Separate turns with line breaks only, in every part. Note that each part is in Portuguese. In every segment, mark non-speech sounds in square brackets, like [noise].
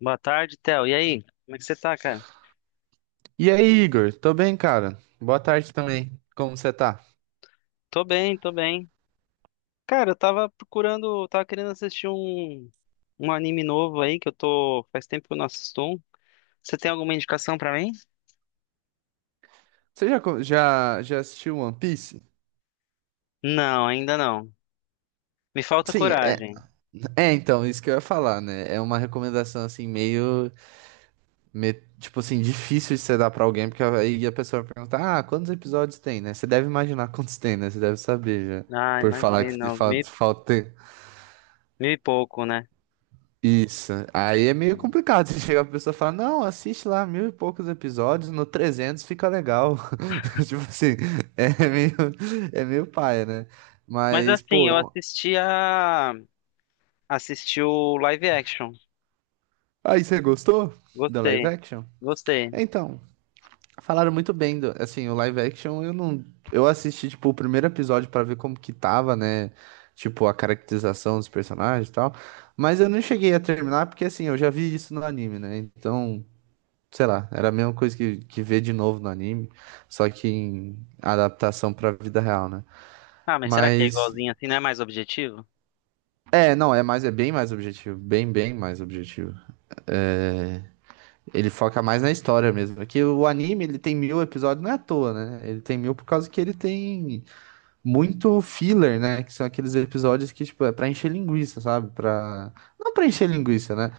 Boa tarde, Theo. E aí? Como é que você tá, cara?
E aí, Igor? Tô bem, cara. Boa tarde também. Como você tá?
Tô bem, tô bem. Cara, eu tava querendo assistir um anime novo aí que eu tô. Faz tempo que eu não assisto um. Você tem alguma indicação pra mim?
Você já assistiu One Piece?
Não, ainda não. Me falta
Sim, é,
coragem.
é então, isso que eu ia falar, né? É uma recomendação assim, meio, me- tipo assim, difícil de você dar pra alguém, porque aí a pessoa vai perguntar, ah, quantos episódios tem, né? Você deve imaginar [laughs] quantos tem, né? Você deve saber já,
Ah,
por falar que
imagina, uns mil,
falta, falta.
pouco, né?
Isso. Aí é meio complicado. Você chega pra pessoa e fala, não, assiste lá mil e poucos episódios, no 300 fica legal. [laughs] Tipo assim, é meio, é meio paia, né?
Mas
Mas,
assim,
pô, é
eu
um.
assisti a. Assisti o live action.
Aí você gostou do live
Gostei,
action?
gostei.
Então, falaram muito bem do, assim, o live action eu não, eu assisti, tipo, o primeiro episódio pra ver como que tava, né? Tipo, a caracterização dos personagens e tal. Mas eu não cheguei a terminar porque, assim, eu já vi isso no anime, né? Então. Sei lá, era a mesma coisa que ver de novo no anime, só que em adaptação pra vida real, né?
Ah, mas será que é
Mas,
igualzinho assim? Não é mais objetivo?
é, não, é mais, é bem mais objetivo, bem mais objetivo. É, ele foca mais na história mesmo, porque o anime, ele tem 1.000 episódios, não é à toa, né? Ele tem mil por causa que ele tem muito filler, né? Que são aqueles episódios que, tipo, é pra encher linguiça, sabe? Pra. Não pra encher linguiça, né?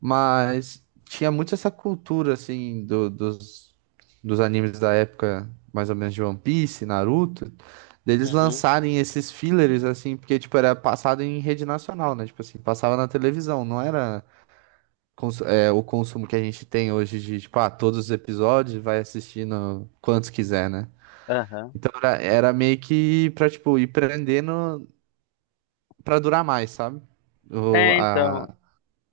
Mas tinha muito essa cultura, assim, dos animes da época, mais ou menos de One Piece, Naruto, deles
Uhum.
lançarem esses fillers, assim, porque, tipo, era passado em rede nacional, né? Tipo assim, passava na televisão, não era o consumo que a gente tem hoje de, tipo, ah, todos os episódios, vai assistindo quantos quiser, né?
Aham.
Então era meio que pra, tipo, ir prendendo pra durar mais, sabe? O,
É, então.
a,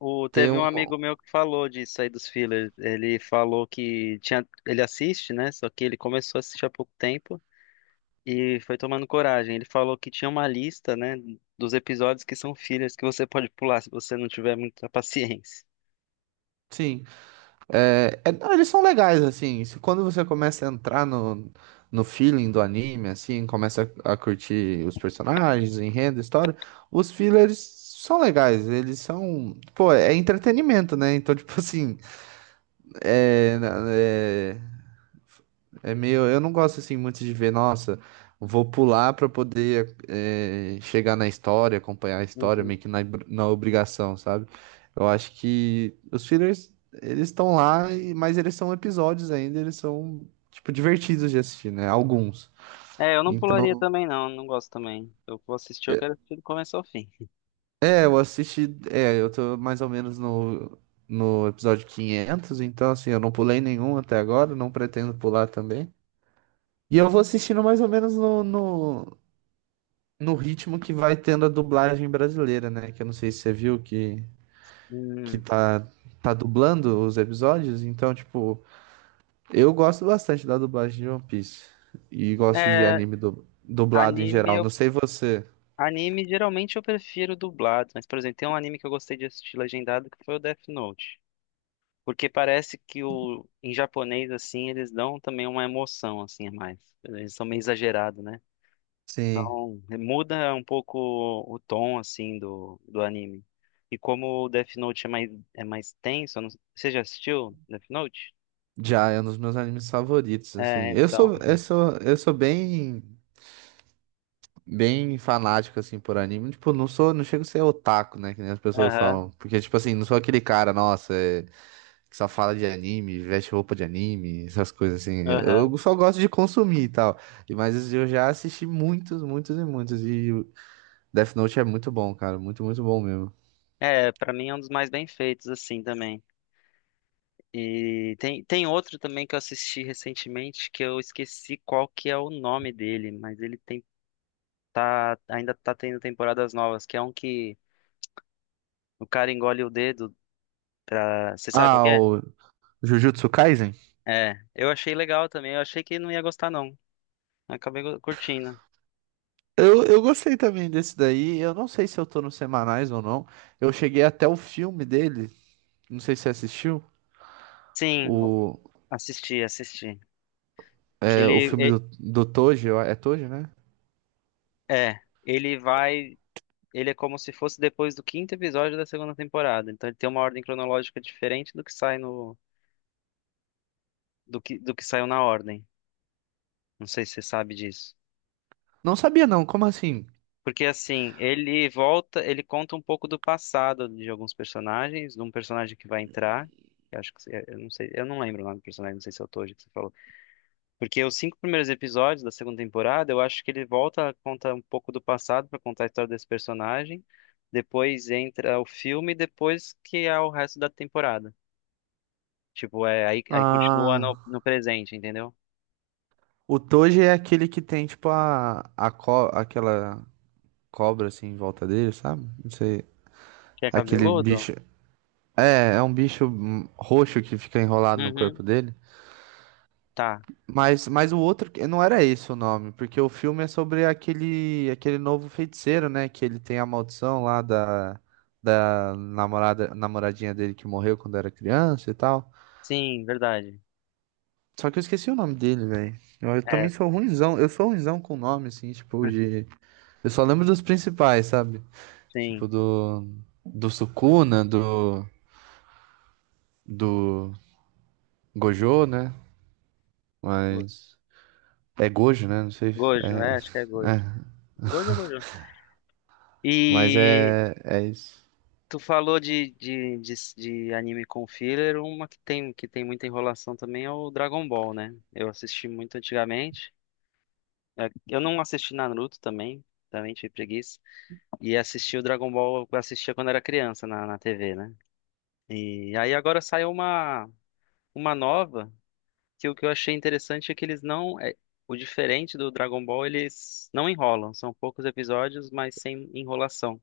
O,
ter
teve
um.
um amigo meu que falou disso aí dos fillers. Ele falou que tinha, ele assiste, né? Só que ele começou a assistir há pouco tempo e foi tomando coragem. Ele falou que tinha uma lista, né, dos episódios que são fillers que você pode pular se você não tiver muita [laughs] paciência.
Sim. É, não, eles são legais, assim. Se, Quando você começa a entrar no feeling do anime, assim, começa a curtir os personagens, o enredo, a história, os fillers são legais. Eles são. Pô, é entretenimento, né? Então, [laughs] tipo assim. É, é meio, eu não gosto assim muito de ver, nossa, vou pular pra poder chegar na história, acompanhar a história,
Uhum.
meio que na obrigação, sabe? Eu acho que os fillers, eles estão lá, mas eles são episódios ainda, eles são, tipo, divertidos de assistir, né? Alguns.
É, eu não pularia
Então,
também, não. Não gosto também. Eu vou assistir, eu quero assistir do começo ao fim.
é, eu assisti, é, eu tô mais ou menos no episódio 500 então assim, eu não pulei nenhum até agora, não pretendo pular também. E eu vou assistindo mais ou menos no ritmo que vai tendo a dublagem brasileira, né? Que eu não sei se você viu que
Hum.
tá dublando os episódios. Então, tipo, eu gosto bastante da dublagem de One Piece. E gosto de
É,
anime dublado em
anime,
geral. Não
eu,
sei você.
anime geralmente eu prefiro dublado, mas, por exemplo, tem um anime que eu gostei de assistir legendado que foi o Death Note. Porque parece que o em japonês assim eles dão também uma emoção assim a mais. Eles são meio exagerados, né?
Sim.
Então, é, muda um pouco o tom assim do anime. E como o Death Note é mais tenso, eu não- você já assistiu Death Note?
Já é um dos meus animes favoritos, assim.
É,
Eu
então.
sou, eu sou, eu sou bem fanático, assim, por anime. Tipo, não sou, não chego a ser otaku, né? Que nem as pessoas
Aham,
falam. Porque, tipo assim, não sou aquele cara, nossa, é que só fala de anime, veste roupa de anime, essas coisas assim. Eu
aham.
só gosto de consumir e tal. Mas eu já assisti muitos, muitos e muitos. E o Death Note é muito bom, cara. Muito, muito bom mesmo.
É, pra mim é um dos mais bem feitos assim também. E tem outro também que eu assisti recentemente que eu esqueci qual que é o nome dele, mas ele tem tá, ainda tá tendo temporadas novas, que é um que o cara engole o dedo pra. Você sabe qual
Ah,
que é?
o Jujutsu Kaisen?
É, eu achei legal também, eu achei que não ia gostar, não. Curtindo.
Eu gostei também desse daí. Eu não sei se eu tô nos semanais ou não. Eu cheguei até o filme dele. Não sei se você assistiu.
Sim, o-
O,
Assisti, assisti. Que
o
ele
filme
e-
do Toji. É Toji, né?
É, ele vai. Ele é como se fosse depois do quinto episódio da segunda temporada. Então ele tem uma ordem cronológica diferente do que sai no. Do que saiu na ordem. Não sei se você sabe disso.
Não sabia não. Como assim?
Porque assim, ele volta, ele conta um pouco do passado de alguns personagens, de um personagem que vai entrar. Eu acho que eu não sei, eu não lembro o nome do personagem, não sei se é o Toji que você falou. Porque os cinco primeiros episódios da segunda temporada, eu acho que ele volta, conta um pouco do passado para contar a história desse personagem. Depois entra o filme, e depois que é o resto da temporada. Tipo, é aí, aí continua no,
Ah.
no presente, entendeu?
O Toji é aquele que tem, tipo, aquela cobra, assim, em volta dele, sabe? Não sei.
Que é
Aquele
cabeludo?
bicho. É, é um bicho roxo que fica enrolado no corpo
Uhum.
dele.
Tá.
Mas o outro, não era esse o nome, porque o filme é sobre aquele novo feiticeiro, né? Que ele tem a maldição lá da namorada, namoradinha dele que morreu quando era criança e tal.
Sim, verdade.
Só que eu esqueci o nome dele, velho. Eu também
É,
sou ruinzão, eu sou ruinzão com nome, assim, tipo, de. Eu só lembro dos principais, sabe?
sim.
Tipo do. Do Sukuna, do. Do Gojo, né?
Go-
Mas. É Gojo, né? Não sei.
Gojo, é, acho que é
É.
Gojo.
é.
Gojo, Gojo.
Mas
E
é. É isso.
tu falou de anime com filler, uma que tem muita enrolação também é o Dragon Ball, né? Eu assisti muito antigamente. É, eu não assisti Naruto também, também tive preguiça. E assisti o Dragon Ball, eu assistia quando era criança na TV, né? E aí agora saiu uma nova, que o que eu achei interessante é que eles não. É, o diferente do Dragon Ball, eles não enrolam. São poucos episódios, mas sem enrolação.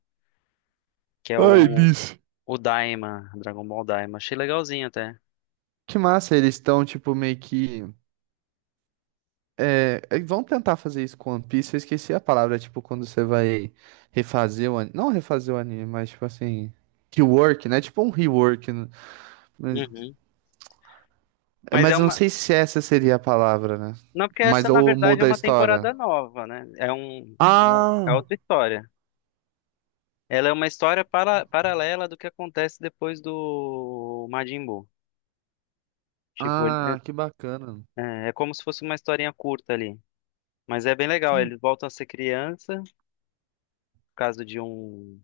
Que é
Ai,
o
eles.
O Daima, Dragon Ball Daima. Achei legalzinho até.
Que massa, eles estão, tipo, meio que. É, vão tentar fazer isso com One Piece. Eu esqueci a palavra, tipo, quando você vai refazer o anime. Não refazer o anime, mas, tipo assim. Rework, né? Tipo um rework, né? Mas,
Uhum.
é,
Mas é
mas eu não
uma.
sei se essa seria a palavra, né?
Não, porque
Mas
essa, na
ou
verdade, é
muda a
uma
história.
temporada nova, né? É um. É um, é
Ah.
outra história. Ela é uma história para... paralela do que acontece depois do Majin Buu. Tipo, ele-
Ah, que bacana.
é... é é como se fosse uma historinha curta ali. Mas é bem legal.
Tem-
Eles voltam a ser criança, por causa de um.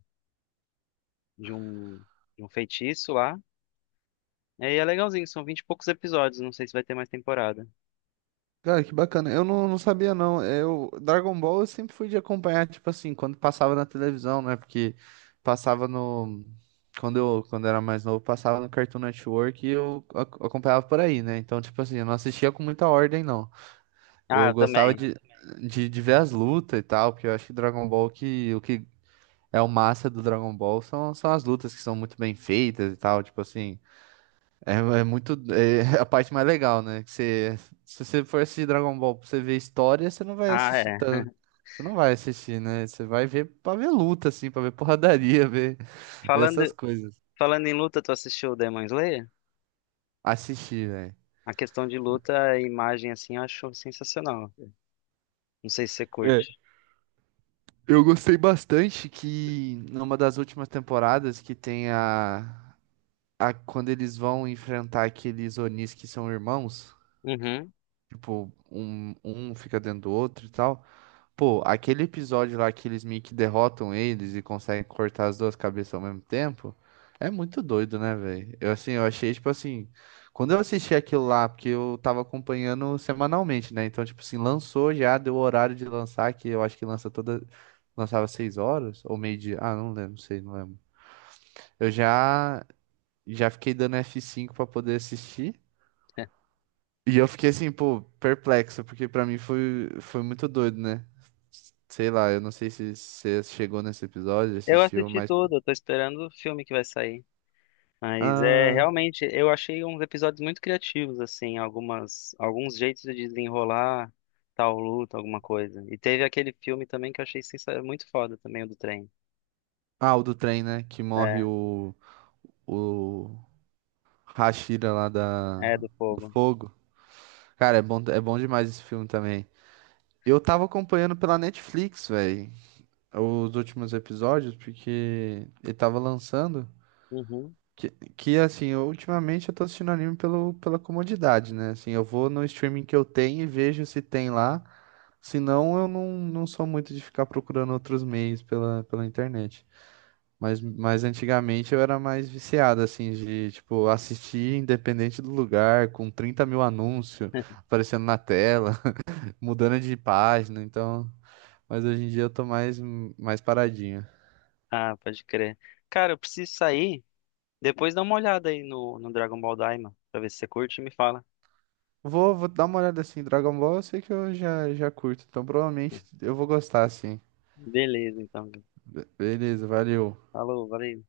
De um. De um feitiço lá. E aí é legalzinho, são vinte e poucos episódios. Não sei se vai ter mais temporada.
Cara, que bacana. Eu não, não sabia, não. Dragon Ball eu sempre fui de acompanhar, tipo assim, quando passava na televisão, né? Porque passava no. Quando eu era mais novo, passava no Cartoon Network e eu acompanhava por aí, né? Então, tipo assim, eu não assistia com muita ordem, não.
Ah,
Eu
eu
gostava
também.
de ver as lutas e tal, porque eu acho que Dragon Ball que. O que é o massa do Dragon Ball são as lutas que são muito bem feitas e tal, tipo assim. É, é muito. É [laughs] a parte mais legal, né? Que você, se você for assistir Dragon Ball pra você ver história, você não vai
Ah,
assistir
é.
tanto. Você não vai assistir, né? Você vai ver pra ver luta, assim, pra ver [laughs] porradaria, ver, essas
Falando.
coisas.
Falando em luta, tu assistiu o Demon Slayer?
Assistir, velho.
A questão de luta, a imagem assim, eu acho sensacional. Não sei se você curte.
É, eu gostei bastante que numa das últimas temporadas que tem a quando eles vão enfrentar aqueles Onis que são irmãos,
Uhum.
tipo, um fica dentro do outro e tal. Pô, aquele episódio lá que eles meio que derrotam eles e conseguem cortar as duas cabeças ao mesmo tempo, é muito doido, né, velho? Eu assim, eu achei tipo assim, quando eu assisti aquilo lá, porque eu tava acompanhando semanalmente, né? Então, tipo assim, lançou já, deu o horário de lançar, que eu acho que lança toda, lançava 6h ou meio-dia, ah, não lembro, não sei, não lembro. Eu já fiquei dando F5 pra poder assistir.
[laughs]
E eu fiquei assim, pô, perplexo, porque pra mim foi muito doido, né? Sei lá, eu não sei se você chegou nesse episódio,
Eu
assistiu,
assisti
mas.
tudo, eu tô esperando o filme que vai sair. Mas é
Ah,
realmente, eu achei uns episódios muito criativos, assim, algumas, alguns jeitos de desenrolar tal luta, alguma coisa. E teve aquele filme também que eu achei sensa- muito foda também, o do trem.
ah, o do trem, né? Que morre
É,
o Hashira lá da,
é do
do
fogo.
fogo. Cara, é bom demais esse filme também. Eu tava acompanhando pela Netflix, velho, os últimos episódios, porque ele tava lançando.
Uhum.
Que, que assim, eu, ultimamente eu tô assistindo anime pelo, pela comodidade, né? Assim, eu vou no streaming que eu tenho e vejo se tem lá. Se não, eu não, não sou muito de ficar procurando outros meios pela, internet. Mas antigamente eu era mais viciado, assim, de, tipo, assistir independente do lugar, com 30.000 anúncios
[laughs]
aparecendo na tela, [laughs] mudando de página, então. Mas hoje em dia eu tô mais, mais paradinho.
Ah, pode crer. Cara, eu preciso sair. Depois dá uma olhada aí no Dragon Ball Daima, pra ver se você curte e me fala.
Vou dar uma olhada assim. Dragon Ball eu sei que eu já curto, então provavelmente eu vou gostar assim.
Beleza, então.
Beleza, valeu.
Falou, valeu.